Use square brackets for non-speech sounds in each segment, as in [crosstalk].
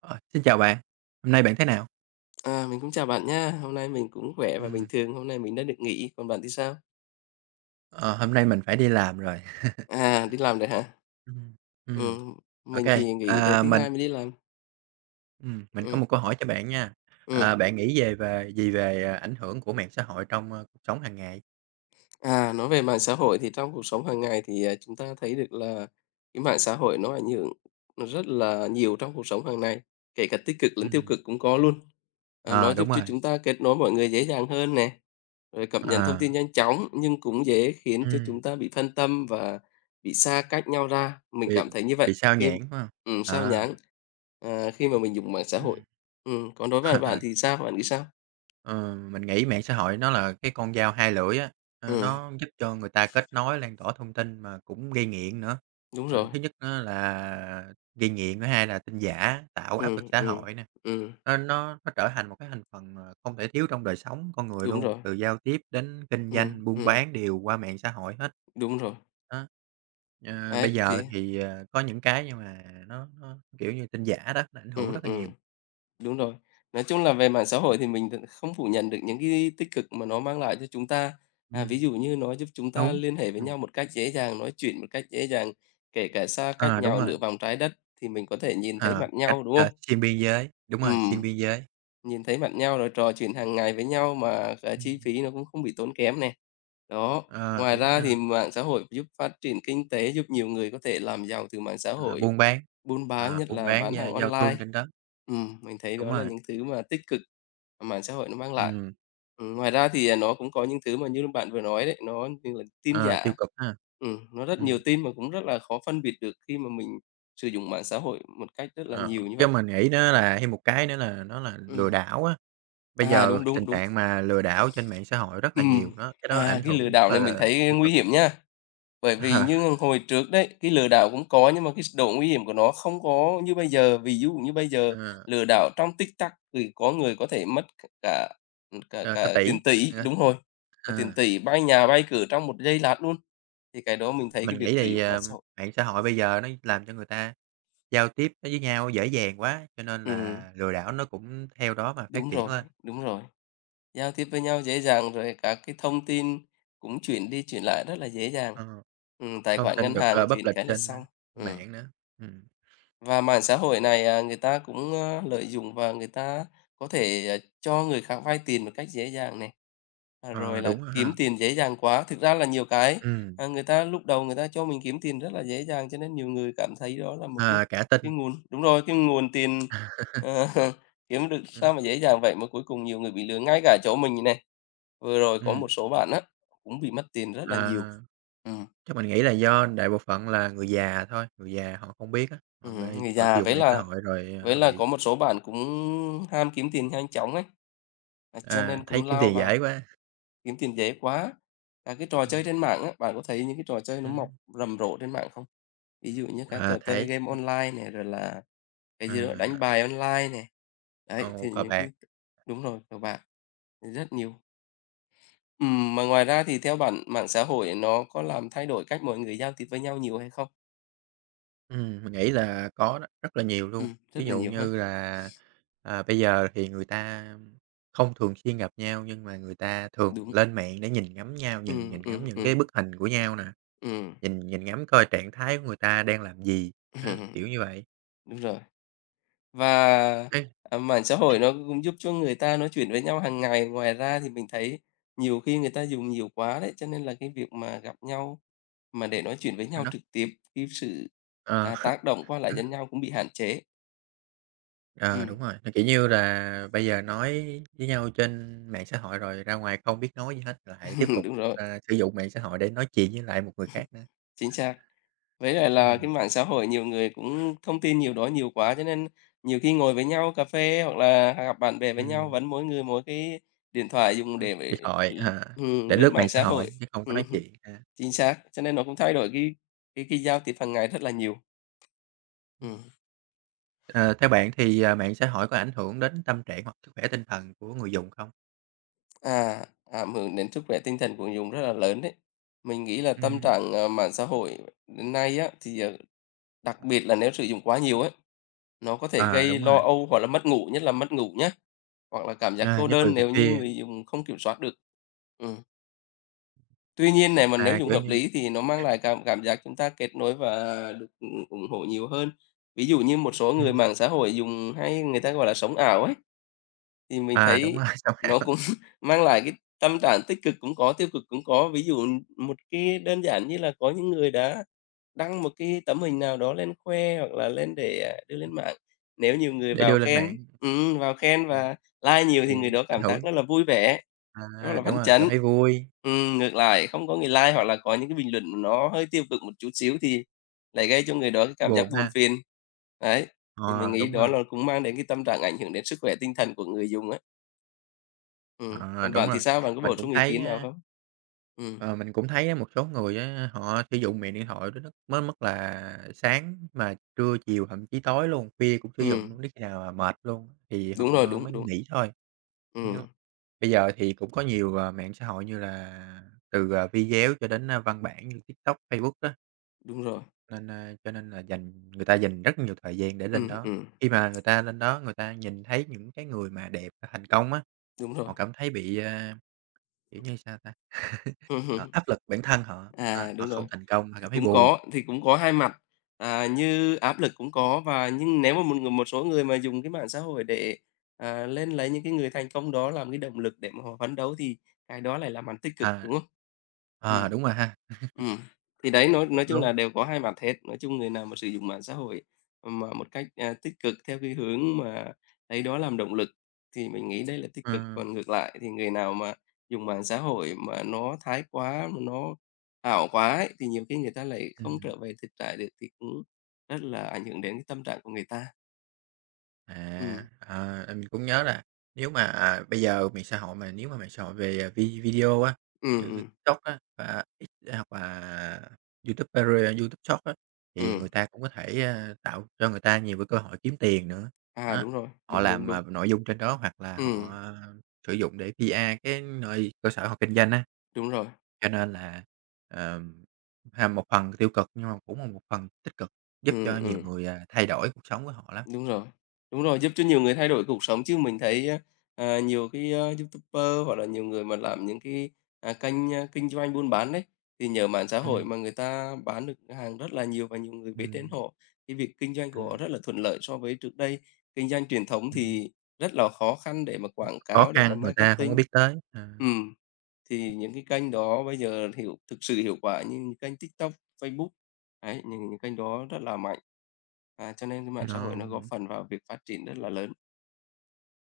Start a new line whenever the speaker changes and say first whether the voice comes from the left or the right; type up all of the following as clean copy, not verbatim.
right: Ờ, Xin chào bạn, hôm nay bạn thế nào?
left: À, mình cũng chào bạn nha. Hôm nay mình cũng khỏe và bình
right: Ừm,
left: thường, hôm nay mình đã được nghỉ, còn bạn thì sao?
right: ờ, Hôm nay mình phải đi làm rồi.
left: À, đi làm rồi hả?
right: Ừm, ừm,
left: Ừm,
right: ô
left: mình thì nghỉ tới
right: à,
left: thứ
right: mình
left: Hai mới đi làm.
right: Mình có
left: Ừ,
right: một câu hỏi cho bạn nha.
left: ừ.
right: À, bạn nghĩ về về gì về, à, ảnh hưởng của mạng xã hội trong cuộc sống hàng ngày?
left: À, nói về mạng xã hội thì trong cuộc sống hàng ngày thì, chúng ta thấy được là cái mạng xã hội nó ảnh hưởng nó rất là nhiều trong cuộc sống hàng ngày, kể cả tích cực lẫn tiêu
right: Ừm,
left: cực cũng có luôn. À, nó
right: ờ, Đúng
left: giúp cho
right: rồi.
left: chúng ta kết nối mọi người dễ dàng hơn nè, rồi cập nhật thông
right: ờ,
left: tin nhanh chóng nhưng cũng dễ khiến cho
right: ừm,
left: chúng ta bị phân tâm và bị xa cách nhau ra. Mình
right: bị
left: cảm thấy như vậy
right: bị sao
left: khi
right: nhãng, phải hông?
left: sao
right: À,
left: nhãng, khi mà mình dùng mạng xã hội.
right: ừm.
left: Còn đối với bạn
right: [laughs]
left: thì sao? Bạn nghĩ sao?
right: Ờ, mình nghĩ mạng xã hội nó là cái con dao hai lưỡi á,
left: Ừm,
right: nó giúp cho người ta kết nối, lan tỏa thông tin mà cũng gây nghiện nữa.
left: đúng rồi.
right: Thứ nhất á là gây nghiện, thứ hai là tin giả, tạo áp lực
left: Ừm,
right: xã
left: ừm,
right: hội nè.
left: ừm,
right: Nó trở thành một cái thành phần không thể thiếu trong đời sống con người
left: đúng
right: luôn,
left: rồi.
right: từ giao tiếp đến kinh
left: Ừ,
right: doanh, buôn bán đều qua mạng xã hội hết.
left: đúng rồi.
right: Đó. Ờ, bây
left: Ấy,
right: giờ
left: thì
right: thì, ờ, có những cái nhưng mà kiểu như, tin giả đó, nó ảnh hưởng
left: ừ,
right: rất là nhiều.
left: đúng rồi. Nói chung là về mạng xã hội thì mình không phủ nhận được những cái tích cực mà nó mang lại cho chúng ta. À, ví
right: Ừm,
left: dụ như nó giúp chúng ta
right: đúng,
left: liên hệ với
right: ừm,
left: nhau một cách dễ dàng, nói chuyện một cách dễ dàng, kể cả xa cách
right: ờ, đúng
left: nhau
right: rồi.
left: nửa vòng trái đất thì mình có thể nhìn thấy
right: Ờ,
left: mặt
right: cách,
left: nhau, đúng
right: ờ,
left: không?
right: xuyên biên giới, đúng
left: Ừ,
right: rồi, xuyên biên giới.
left: nhìn thấy mặt nhau rồi trò chuyện hàng ngày với nhau mà cả chi
right: Ừm,
left: phí nó cũng không bị tốn kém này. Đó,
right: ờ,
left: ngoài
right: đúng
left: ra
right: ha,
left: thì mạng xã hội giúp phát triển kinh tế, giúp nhiều người có thể làm giàu từ mạng xã
right: à,
left: hội.
right: buôn bán,
left: Buôn bán,
right: à,
left: nhất
right: buôn
left: là
right: bán
left: bán
right: và
left: hàng
right: giao
left: online.
right: thương trên đất,
left: Mình thấy
right: đúng
left: đó là
right: rồi,
left: những thứ mà tích cực mà mạng xã hội nó mang lại.
right: ừm,
left: Ngoài ra thì, nó cũng có những thứ mà như bạn vừa nói đấy, nó như là tin
right: ờ, tiêu
left: giả.
right: cực ha,
left: Nó rất nhiều
right: ừm,
left: tin mà cũng rất là khó phân biệt được khi mà mình sử dụng mạng xã hội một cách rất là
right: ờ.
left: nhiều như
right: Cái
left: vậy.
right: mình nghĩ đó là thêm một cái nữa là nó là lừa
left: Ừm.
right: đảo á, bây
left: À,
right: giờ
left: đúng,
right: tình
left: đúng, đúng.
right: trạng mà lừa đảo trên mạng xã hội rất là
left: Ừm.
right: nhiều đó, cái đó
left: À,
right: ảnh
left: cái lừa
right: hưởng
left: đảo
right: rất
left: này mình
right: là
left: thấy
right: tiêu
left: nguy
right: cực.
left: hiểm nhá. Bởi vì như
right: [laughs]
left: hồi trước đấy, cái lừa đảo cũng có nhưng mà cái độ nguy hiểm của nó không có như bây giờ. Ví dụ như bây giờ
right: Ờ, ờ,
left: lừa đảo trong TikTok thì có người có thể mất cả, cả
right: ờ, cả
left: cả
right: tỷ,
left: tiền tỷ
right: ờ.
left: đúng rồi, cả
right: Ờ.
left: tiền tỷ, bay nhà bay cửa trong một giây lát luôn, thì cái đó
right: Ừm,
left: mình thấy cái
right: mình
left: việc
right: nghĩ
left: sử
right: thì,
left: dụng mạng
right: ờ,
left: xã hội.
right: mạng xã hội bây giờ nó làm cho người ta giao tiếp với nhau dễ dàng quá, cho nên
left: Ừm,
right: là lừa đảo nó cũng theo đó mà phát
left: đúng
right: triển
left: rồi,
right: lên.
left: đúng rồi, giao tiếp với nhau dễ dàng, rồi các cái thông tin cũng chuyển đi chuyển lại rất là dễ dàng.
right: Ờ,
left: Tài
right: Thông
left: khoản
right: tin
left: ngân
right: được
left: hàng chuyển
right: public
left: cái là
right: trên
left: xong.
right: trên
left: Ừm.
right: mạng nữa. Ừm,
left: Và mạng xã hội này, người ta cũng, lợi dụng và người ta có thể, cho người khác vay tiền một cách dễ dàng này,
right: ờ,
left: rồi là
right: đúng rồi ha.
left: kiếm tiền dễ dàng quá. Thực ra là nhiều cái,
right: Ừm,
left: người ta lúc đầu người ta cho mình kiếm tiền rất là dễ dàng, cho nên nhiều người cảm thấy đó là một cái
right: à, cả tin.
left: cái nguồn đúng rồi, cái nguồn tiền, ờ,
right: [laughs]
left: [laughs] kiếm được
right: Ừm,
left: sao mà dễ dàng vậy mà cuối cùng nhiều người bị lừa. Ngay cả chỗ mình này, vừa rồi có
right: ừm,
left: một số bạn á, cũng bị mất tiền rất là
right: ờ,
left: nhiều. Ừm.
right: chắc mình nghĩ là do đại bộ phận là người già thôi, người già họ không biết á, họ mê
left: Người
right: họ sử
left: già,
right: dụng
left: với
right: mạng xã
left: là
right: hội rồi, ờ,
left: với
right: họ
left: là
right: bị,
left: có một số bạn cũng ham kiếm tiền nhanh chóng ấy, cho
right: à,
left: nên cũng
right: thấy kiếm
left: lao
right: tiền dễ
left: vào
right: quá. [laughs]
left: kiếm tiền dễ quá. Các cái trò chơi
right: Ừm,
left: trên mạng á, bạn có thấy những cái trò chơi nó
right: ừm,
left: mọc rầm rộ trên mạng không? Ví dụ như các
right: à,
left: trò chơi
right: thấy,
left: game online này, rồi là cái gì đó đánh
right: à,
left: bài online này. Đấy,
right: ô,
left: thì
right: cờ
left: những cái
right: bạc.
left: đúng rồi, các bạn rất nhiều. Mà ngoài ra thì theo bạn mạng xã hội nó có làm thay đổi cách mọi người giao tiếp với nhau nhiều hay không?
right: Mình nghĩ là có đó, rất là nhiều luôn. Ví
left: Rất là
right: dụ
left: nhiều ha.
right: như là, à, bây giờ thì người ta không thường xuyên gặp nhau nhưng mà người ta thường
left: Đúng.
right: lên mạng để nhìn ngắm nhau,
left: Ừ,
right: nhìn nhìn
left: ừ,
right: ngắm những
left: ừ,
right: cái bức hình của nhau nè,
left: ừm.
right: nhìn nhìn ngắm coi trạng thái của người ta đang làm gì, á, kiểu
left: [laughs]
right: như vậy.
left: Đúng rồi. Và,
right: Cái
left: mạng xã hội nó cũng giúp cho người ta nói chuyện với nhau hàng ngày. Ngoài ra thì mình thấy nhiều khi người ta dùng nhiều quá đấy, cho nên là cái việc mà gặp nhau mà để nói chuyện với nhau
right: nó
left: trực tiếp, cái sự,
right: ờ,
left: tác
right: [laughs]
left: động qua lại lẫn
right: rất-,
left: nhau cũng bị hạn chế.
right: ờ, đúng
left: Ừm,
right: rồi, nó, kiểu như là, bây giờ nói với nhau trên mạng xã hội rồi ra ngoài không biết nói gì hết, lại tiếp
left: [laughs]
right: tục,
left: đúng rồi,
right: à, sử dụng mạng xã hội để nói chuyện với lại một người khác nữa.
left: chính xác. Với lại là cái
right: Ừm,
left: mạng xã hội nhiều người cũng thông tin nhiều đó nhiều quá, cho nên nhiều khi ngồi với nhau cà phê hoặc là gặp bạn bè với nhau
right: ừm.
left: vẫn mỗi người mỗi cái điện thoại dùng để,
right: Điện thoại, à, để
left: lướt
right: lướt mạng
left: mạng
right: xã
left: xã hội.
right: hội chứ không có nói
left: Ừm.
right: chuyện ha.
left: Chính xác, cho nên nó cũng thay đổi cái giao tiếp hàng ngày rất là nhiều.
right: Ừm,
left: Ừm,
right: ờ, Theo bạn thì, à, mạng xã hội có ảnh hưởng đến tâm trạng hoặc sức khỏe tinh thần của người dùng không?
left: à, ảnh hưởng đến sức khỏe tinh thần của người dùng rất là lớn đấy. Mình nghĩ là tâm
right: Ừm.
left: trạng, mạng xã hội đến nay á, thì, đặc biệt là nếu sử dụng quá nhiều ấy, nó có thể
right: À,
left: gây
right: đúng
left: lo
right: rồi,
left: âu hoặc là mất ngủ, nhất là mất ngủ nhá, hoặc là cảm giác
right: à,
left: cô
right: nhất là
left: đơn
right: về
left: nếu như
right: phê,
left: người dùng không kiểm soát được. Ừm, tuy nhiên này mà nếu
right: à,
left: dùng
right: kiểu
left: hợp
right: như
left: lý thì nó mang lại cảm cảm giác chúng ta kết nối và được, ủng hộ nhiều hơn. Ví dụ như một số người
right: ừm,
left: mạng xã hội dùng hay người ta, gọi là, sống ảo ấy. Thì mình
right: à, đúng
left: thấy
right: rồi, [laughs] sống
left: nó
right: ảo
left: cũng [laughs] mang lại cái tâm trạng tích cực cũng có, tiêu cực cũng có. Ví dụ một cái đơn giản như là có những người đã đăng một cái tấm hình nào đó lên khoe hoặc là lên để, đưa lên mạng. Nếu nhiều người
right: để
left: vào
right: đưa lên
left: khen
right: mạng, ừm,
left: và like nhiều thì người
right: thì
left: đó
right: ảnh
left: cảm
right: hưởng
left: giác rất là vui vẻ, rất
right: à,
left: là
right: đúng
left: phấn
right: rồi, cảm
left: chấn.
right: thấy vui,
left: Ngược lại không có người like hoặc là có những cái bình luận nó hơi tiêu cực một chút xíu thì lại gây cho người đó cái cảm giác
right: buồn
left: buồn
right: ha,
left: phiền. Đấy, thì mình
right: ờ,
left: nghĩ
right: đúng
left: đó
right: rồi,
left: là cũng mang đến cái tâm trạng ảnh hưởng đến sức khỏe tinh thần của người dùng.
right: ờ,
left: Còn
right: đúng
left: bạn
right: rồi.
left: thì sao? Bạn có
right: Mình
left: bổ
right: cũng
left: sung ý
right: thấy
left: kiến nào
right: á.
left: không? Ừm,
right: Ờ, mình cũng thấy á, một số người á, họ sử dụng mạng điện thoại đó nó mới mất là sáng mà trưa, chiều, thậm chí tối luôn, khuya cũng sử
left: ừm,
right: dụng luôn, đến khi nào mà mệt luôn thì
left: đúng rồi,
right: họ
left: đúng,
right: mới
left: đúng.
right: nghỉ thôi. Nhưng
left: Ừm,
right: bây giờ thì cũng có nhiều, ờ, mạng xã hội như là từ video cho đến, a, văn bản như TikTok, Facebook đó.
left: đúng
right: Đó.
left: rồi.
right: Cho nên là người ta dành rất nhiều thời gian để lên
left: Ừm,
right: đó.
left: ừm,
right: Khi mà người ta lên đó, người ta nhìn thấy những cái người mà đẹp thành công á,
left: đúng rồi.
right: họ cảm thấy bị, a. Kiểu như sao ta? [laughs] Họ
left: [laughs]
right: áp lực bản thân họ, đó,
left: À,
right: họ
left: đúng
right: không
left: rồi.
right: thành công, họ
left: Thì
right: cảm thấy
left: cũng
right: buồn.
left: có, thì cũng có hai mặt, như áp lực cũng có và nhưng nếu mà một người một số người mà dùng cái mạng xã hội để, lên lấy những cái người thành công đó làm cái động lực để mà họ phấn đấu thì cái đó lại là mặt tích cực,
right: À.
left: đúng không? Ừ.
right: Ờ, đúng rồi ha,
left: Ừm, thì đấy, nói
right: cũng
left: nói chung
right: đúng.
left: là đều có hai mặt hết. Nói chung người nào mà sử dụng mạng xã hội mà một cách, tích cực theo cái hướng mà lấy đó làm động lực thì mình nghĩ đây là tích cực,
right: Ừm,
left: còn ngược lại thì người nào mà dùng mạng xã hội mà nó thái quá, mà nó ảo quá ấy, thì nhiều khi người ta lại không
right: ừm.
left: trở về thực tại được thì cũng rất là ảnh hưởng đến cái tâm trạng của người ta. Ừ,
right: À, à, mình cũng nhớ là nếu mà, à, bây giờ mạng xã hội mà nếu mà mạng xã hội về, à, video á,
left: ừ,
right: như cái
left: ừ.
right: TikTok á, và X à, hoặc là YouTube Paria, YouTube Short á, thì người
left: Ừm.
right: ta cũng có thể, a, tạo cho người ta nhiều cái cơ hội kiếm tiền nữa.
left: À,
right: Đó,
left: đúng rồi,
right: họ
left: đúng, đúng,
right: làm, à,
left: đúng.
right: nội dung trên đó hoặc là
left: Ừ,
right: họ, à, sử dụng để PR cái nơi cơ sở họ kinh doanh á,
left: đúng rồi.
right: cho nên là, ờm, ha, một phần tiêu cực nhưng mà cũng là một phần tích cực, giúp cho
left: Ừ,
right: nhiều
left: ừ.
right: người, à, thay đổi cuộc sống của họ lắm.
left: Đúng rồi, đúng rồi, giúp cho nhiều người thay đổi cuộc sống chứ mình thấy, nhiều cái, YouTuber hoặc là nhiều người mà làm những cái, kênh, kinh doanh buôn bán đấy, thì nhờ mạng xã hội
right: Ừm,
left: mà người ta bán được hàng rất là nhiều và nhiều người biết đến
right: ừm,
left: họ. Cái việc kinh doanh của
right: ừm.
left: họ rất là thuận lợi so với trước đây, kinh doanh truyền thống
right: Ừm,
left: thì rất là khó khăn để mà quảng
right: khó
left: cáo, để mà
right: khăn người ta hổng có
left: marketing.
right: biết tới, à,
left: Ừm. Thì những cái kênh đó bây giờ thực sự hiệu quả như những kênh TikTok, Facebook, đấy, những kênh đó rất là mạnh. À, cho nên cái
right: ờ,
left: mạng xã hội nó góp phần vào việc phát triển rất là lớn.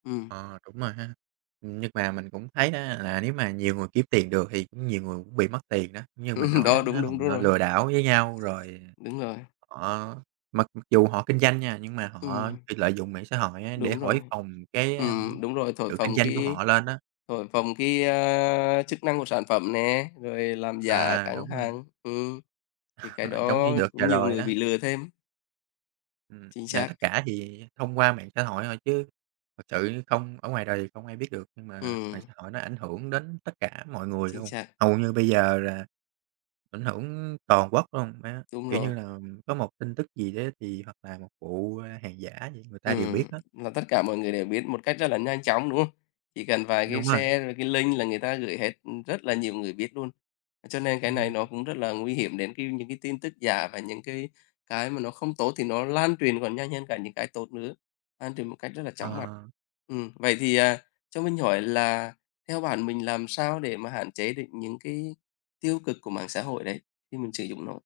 left: Ừm,
right: ờ, đúng rồi ha. Nhưng mà mình cũng thấy đó là nếu mà nhiều người kiếm tiền được thì cũng nhiều người cũng bị mất tiền đó, như mình
left: [laughs]
right: nói
left: đó,
right: á, nó
left: đúng,
right: họ
left: đúng, đúng rồi,
right: lừa đảo với nhau rồi
left: đúng rồi,
right: họ mặc mặc dù họ kinh doanh nha, nhưng mà họ
left: ừm,
right: bị lợi dụng mạng xã hội á để
left: đúng rồi,
right: thổi phồng cái, a,
left: đúng rồi, thổi
right: sự kinh
left: phồng
right: doanh của
left: cái
right: họ lên á.
left: thổi phồng cái, a, chức năng của sản phẩm nè, rồi làm giả
right: À,
left: các
right: đúng rồi,
left: hàng, thì
right: [laughs]
left: cái
right: ờ, giống
left: đó
right: như đợt vừa
left: cũng nhiều
right: rồi
left: người
right: đó.
left: bị lừa thêm. Chính
right: Là tất
left: xác,
right: cả thì thông qua mạng xã hội thôi chứ thật sự không ở ngoài đời thì không ai biết được, nhưng mà mạng
left: ừm,
right: xã hội nó ảnh hưởng đến tất cả mọi người
left: chính
right: luôn.
left: xác,
right: Hầu như bây giờ là ảnh hưởng toàn quốc luôn, má
left: đúng
right: kiểu
left: rồi.
right: như là, có một tin tức gì đấy thì hoặc là một vụ, a, hàng giả gì người ta đều biết
left: Ừm,
right: hết.
left: là tất cả mọi người đều biết một cách rất là nhanh chóng, đúng không? Chỉ cần vài cái
right: Đúng rồi,
left: share rồi cái link là người ta gửi hết, rất là nhiều người biết luôn. Cho nên cái này nó
right: ừm,
left: cũng rất là nguy hiểm đến cái những cái tin tức giả và những cái mà nó không tốt thì nó lan truyền còn nhanh hơn cả những cái tốt nữa, lan truyền một cách rất là
right: ờ,
left: chóng mặt. Vậy thì, cho mình hỏi là theo bạn mình làm sao để mà hạn chế được những cái tiêu cực của mạng xã hội đấy khi mình sử dụng nó?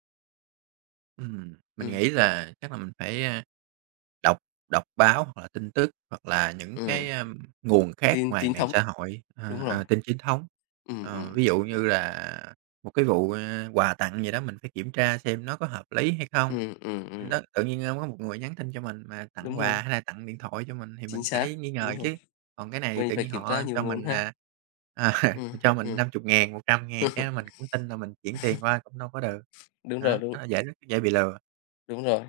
right: mình
left: Ừm,
right: nghĩ là chắc là mình phải, a. Đọc đọc báo hoặc là tin tức, hoặc là những
left: ừm,
right: cái, nguồn khác
left: tin
right: ngoài
left: chính
right: mạng
left: thống,
right: xã hội, ờ,
left: đúng rồi.
right: ờ, tin chính thống.
left: Ừm,
right: Ờ,
left: ừm,
right: ví dụ như là một cái vụ, ơ, quà tặng gì đó mình phải kiểm tra xem nó có hợp lý hay không.
left: Ừm,
right: Đó, tự nhiên, ơ, có một người nhắn tin cho mình mà
left: đúng
right: tặng
left: rồi,
right: quà hay là tặng điện thoại cho mình thì
left: chính
right: mình
left: xác,
right: phải nghi
left: đúng
right: ngờ
left: rồi,
right: chứ. Còn cái này
left: mình
right: tự
left: phải
right: nhiên
left: kiểm
right: họ
left: tra nhiều
right: cho
left: nguồn
right: mình,
left: ha.
right: à, [laughs]
left: Ừm,
right: ờ, cho mình
left: ừm,
right: năm chục ngàn một trăm ngàn cái mình cũng tin là mình chuyển tiền qua cũng đâu có được.
left: đúng rồi,
right: Đó,
left: đúng,
right: rất dễ bị lừa.
left: đúng rồi.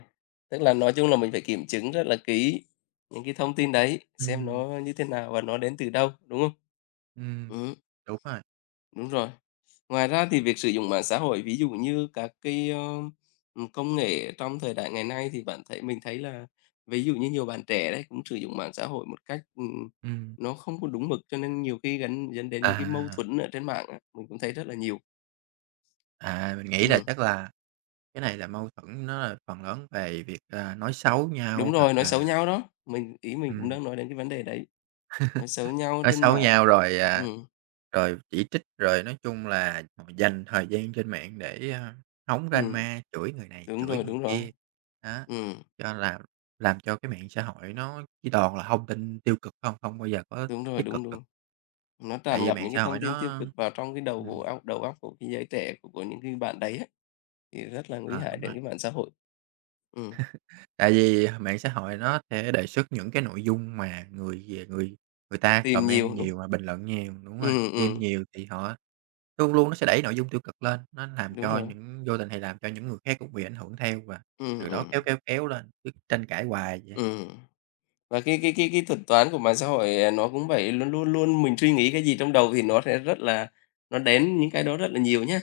left: Tức là nói chung là mình phải kiểm chứng rất là kỹ những cái thông tin đấy, xem
right: Ừm,
left: nó như thế nào và nó đến từ đâu, đúng không?
right: ừm,
left: Ừm,
right: đúng rồi,
left: đúng rồi. Ngoài ra thì việc sử dụng mạng xã hội, ví dụ như các cái công nghệ trong thời đại ngày nay thì bạn thấy mình thấy là ví dụ như nhiều bạn trẻ đấy cũng sử dụng mạng xã hội một cách,
right: ừm.
left: nó không có đúng mực, cho nên nhiều khi gắn dẫn đến những cái mâu
right: À,
left: thuẫn ở trên mạng á, mình cũng thấy rất là nhiều.
right: à, mình nghĩ là
left: Ừm,
right: chắc là cái này là mâu thuẫn nó là phần lớn về việc, à, nói xấu
left: đúng
right: nhau hoặc
left: rồi, nói
right: là
left: xấu nhau đó, mình cũng
right: ừm,
left: đang nói đến cái vấn đề đấy, nói xấu nhau
right: nói
left: trên
right: xấu
left: mạng.
right: nhau rồi, à,
left: Ừm,
right: rồi chỉ trích, rồi nói chung là họ dành thời gian trên mạng để, a, hóng
left: ừm,
right: drama, chửi người này,
left: đúng
right: chửi
left: rồi,
right: người
left: đúng rồi.
right: kia. Đó,
left: Ừm,
right: cho làm làm cho cái mạng xã hội nó chỉ toàn là thông tin tiêu cực không, không bao giờ có
left: đúng rồi,
right: tích cực
left: đúng,
right: được,
left: đúng. Nó
right: tại
left: tràn
right: vì
left: ngập
right: mạng
left: những cái
right: xã hội
left: thông tin tiêu
right: nó
left: cực vào trong cái đầu của
right: ừm,
left: óc đầu óc của cái giới trẻ, của những cái bạn đấy á, thì rất là nguy
right: ờ,
left: hại
right: đúng
left: đến
right: rồi.
left: cái mạng xã hội. Ừm,
right: Tại vì mạng xã hội nó sẽ đề xuất những cái nội dung mà người người ta
left: tìm
right: comment
left: nhiều, đúng.
right: nhiều và bình luận nhiều, đúng rồi,
left: Ừm,
right: tim
left: ừm,
right: nhiều thì họ luôn luôn nó sẽ đẩy nội dung tiêu cực lên, nó làm
left: đúng
right: cho
left: rồi.
right: những vô tình thì làm cho những người khác cũng bị ảnh hưởng theo và
left: Ừm,
right: từ đó
left: ừm,
right: kéo lên, cứ tranh cãi hoài vậy.
left: ừm. Và cái thuật toán của mạng xã hội, nó cũng vậy, luôn luôn luôn mình suy nghĩ cái gì trong đầu thì nó đến những cái đó rất là nhiều nhá.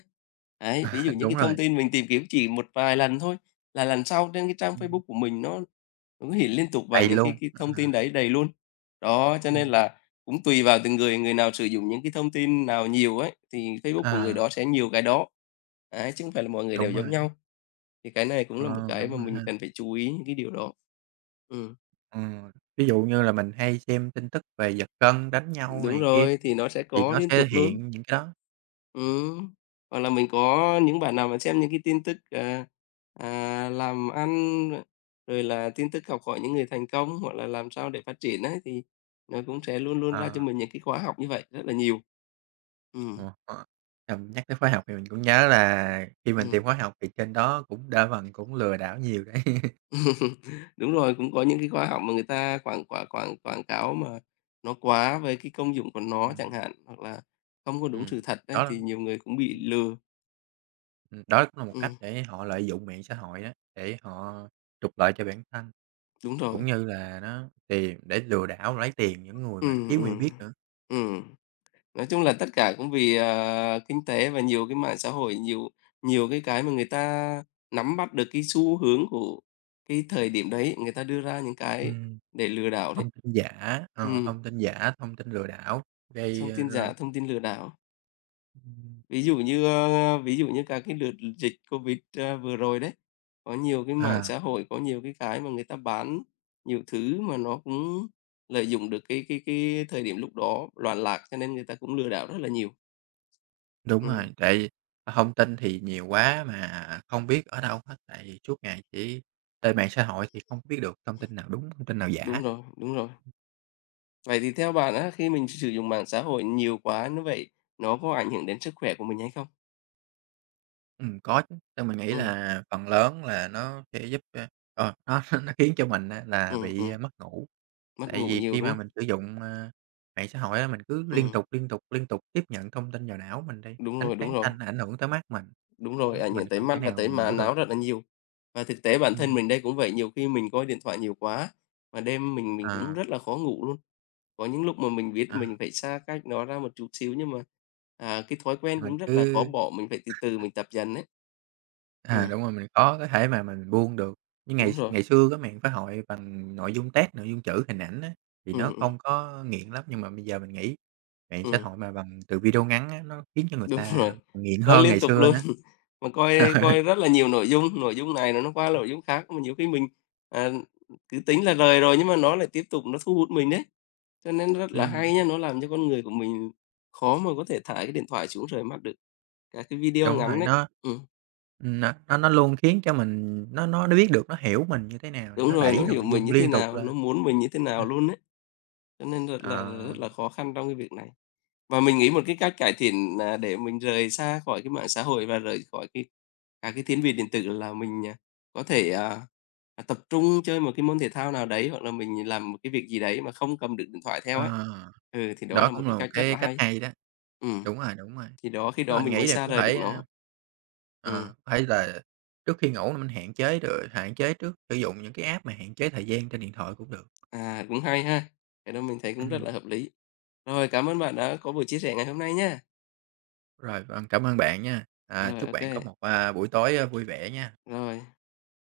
left: Đấy, ví dụ
right: [laughs]
left: những
right: Đúng
left: cái thông
right: rồi,
left: tin mình tìm kiếm chỉ một vài lần thôi là lần sau trên cái trang
right: ừm,
left: Facebook của mình nó hiện liên tục vào
right: thầy
left: những cái
right: luôn,
left: cái thông
right: à,
left: tin đấy đầy luôn. Đó, cho nên
right: ừm,
left: là cũng tùy vào từng người, người nào sử dụng những cái thông tin nào nhiều ấy, thì Facebook của người
right: à,
left: đó sẽ nhiều cái đó. Đấy, chứ không phải là mọi người đều
right: đúng
left: giống
right: rồi,
left: nhau. Thì cái này cũng là một
right: ờ,
left: cái
right: đúng
left: mà
right: rồi ha.
left: mình cần phải chú ý những cái điều đó. Ừm.
right: Ừm, ví dụ như là mình hay xem tin tức về giật gân, đánh nhau
left: Đúng
right: này kia
left: rồi, thì nó sẽ
right: thì
left: có
right: nó
left: liên
right: sẽ
left: tục luôn.
right: hiện những cái đó,
left: Ừm, hoặc là mình có những bạn nào mà xem những cái tin tức, làm ăn, rồi là tin tức học hỏi những người thành công, hoặc là làm sao để phát triển ấy, thì nó cũng sẽ luôn luôn ra cho
right: ờ.
left: mình những cái khóa học như vậy rất là nhiều. Ừm,
right: Ờ, ờ. Nhắc tới khóa học thì mình cũng nhớ là khi mình tìm
left: ừm.
right: khóa học thì trên đó cũng đa phần cũng lừa đảo nhiều đấy. [laughs]
left: [laughs] Đúng rồi, cũng có những cái khóa học mà người ta quảng quảng quảng quảng cáo mà nó quá về cái công dụng của nó chẳng
right: Ừm,
left: hạn, hoặc là không có đúng sự
right: ừm,
left: thật đấy
right: đó, là-,
left: thì nhiều người cũng bị
right: ừm,
left: lừa.
right: đó cũng là một cách
left: Ừm.
right: để họ lợi dụng mạng xã hội đó, để họ trục lợi cho bản thân,
left: Đúng
right: cũng
left: rồi.
right: như là nó tìm để lừa đảo lấy tiền những người mà
left: Ừm,
right: thiếu hiểu
left: ừm,
right: biết nữa.
left: ừm. Nói chung là tất cả cũng vì, kinh tế và nhiều cái mạng xã hội, nhiều nhiều cái mà người ta nắm bắt được cái xu hướng của cái thời điểm đấy, người ta đưa ra những cái
right: Ừm,
left: để lừa đảo đấy.
right: thông tin giả, ờ,
left: Ừm,
right: thông tin giả, thông tin lừa đảo gây
left: thông
right: ờ,
left: tin
right: ra,
left: giả, thông tin lừa đảo.
right: ừm,
left: Ví dụ như các cái đợt dịch Covid, vừa rồi đấy, có nhiều cái mạng
right: à.
left: xã hội, có nhiều cái mà người ta bán nhiều thứ mà nó cũng lợi dụng được cái thời điểm lúc đó loạn lạc, cho nên người ta cũng lừa đảo rất là nhiều.
right: Đúng
left: Ừm,
right: rồi, tại thông tin thì nhiều quá mà không biết ở đâu hết, tại vì suốt ngày chỉ lên mạng xã hội thì không biết được thông tin nào đúng, thông tin nào giả.
left: đúng rồi, đúng rồi. Vậy thì theo bạn á, khi mình sử dụng mạng xã hội nhiều quá như vậy, nó có ảnh hưởng đến sức khỏe của mình hay không?
right: Có chứ, nên mình nghĩ
left: Ừm,
right: là phần lớn là nó sẽ giúp, ơ, ờ, nó [laughs] nó khiến cho mình á là
left: ừm,
right: bị, a,
left: ừm,
right: mất ngủ.
left: mất
right: Tại
left: ngủ
right: vì
left: nhiều,
right: khi mà
left: đúng không?
right: mình sử dụng, ơ, mạng xã hội á, mình cứ
left: Ừm,
right: liên tục tiếp nhận thông tin vào não mình đi,
left: đúng
right: ánh
left: rồi, đúng
right: sáng
left: rồi.
right: xanh ảnh hưởng tới mắt mình,
left: Đúng rồi,
right: đó,
left: ảnh
right: mình
left: hưởng tới
right: không thể
left: mắt và
right: nào
left: tới
right: mình
left: má
right: ngủ được.
left: não rất là nhiều. Và thực tế bản thân
right: Ừm,
left: mình đây cũng vậy, nhiều khi mình coi điện thoại nhiều quá, mà đêm mình cũng
right: ờ,
left: rất là khó ngủ luôn. Có những lúc mà mình biết
right: ờ,
left: mình phải xa cách nó ra một chút xíu nhưng mà, cái thói quen
right: mình
left: cũng rất là khó
right: cứ.
left: bỏ, mình phải từ từ mình tập dần đấy.
right: À,
left: Ừm,
right: đúng rồi, mình có thể mà mình buông được. Như ngày
left: đúng rồi.
right: ngày xưa cái mạng xã hội bằng nội dung text, nội dung chữ, hình ảnh á, thì nó
left: Ừ ừ
right: không có nghiện lắm, nhưng mà bây giờ mình nghĩ mạng xã
left: ừ.
right: hội mà bằng từ video ngắn á, nó khiến cho người
left: Đúng rồi,
right: ta nghiện
left: coi
right: hơn
left: liên
right: ngày
left: tục
right: xưa
left: luôn,
right: nữa.
left: [laughs] mà coi
right: [laughs]
left: coi rất là nhiều nội dung này rồi nó qua nội dung khác, mà nhiều khi mình, à, cứ tính là rời rồi nhưng mà nó lại tiếp tục nó thu hút mình đấy. Cho nên rất là
right: Ừm,
left: hay nhá nó làm cho con người của mình khó mà có thể thả cái điện thoại xuống rời mắt được. Các cái video
right: đúng
left: ngắn
right: rồi,
left: đấy. Ừm,
right: nó luôn khiến cho mình nó biết được nó hiểu mình như thế nào để
left: đúng
right: nó
left: rồi,
right: đẩy
left: nó hiểu
right: nội
left: mình
right: dung
left: như thế
right: liên tục
left: nào, nó
right: lên.
left: muốn mình như thế nào
right: [laughs]
left: luôn đấy, cho nên rất là
right: ờ,
left: rất là khó khăn trong cái việc này. Và mình nghĩ một cái cách cải thiện nà để mình rời xa khỏi cái mạng xã hội và rời khỏi các cái thiết bị điện tử là mình, có thể, tập trung chơi một cái môn thể thao nào đấy, hoặc là mình làm một cái việc gì đấy mà không cầm được điện thoại theo ấy.
right: ờ,
left: Ừ, thì đó
right: đó
left: là một
right: cũng
left: cái
right: là một
left: cách rất
right: cái
left: là
right: cách
left: hay.
right: hay đó.
left: Ừm,
right: Đúng rồi, đúng rồi.
left: thì đó khi
right: Thế
left: đó
right: mình
left: mình
right: nghĩ
left: mới
right: là
left: xa
right: cũng
left: rời được
right: phải, a.
left: nó. Ừm,
right: Ờ, phải là trước khi ngủ là mình hạn chế trước sử dụng những cái app mà hạn chế thời gian trên điện thoại cũng được.
left: cũng hay ha. Cái đó mình thấy cũng rất
right: Ừm.
left: là hợp lý. Rồi, cảm ơn bạn đã có buổi chia sẻ ngày hôm nay nhé.
right: Rồi, vâng, cảm ơn bạn nha. À,
left: Rồi,
right: chúc
left: ok
right: bạn có một, a, buổi tối, a, vui vẻ nha.
left: rồi.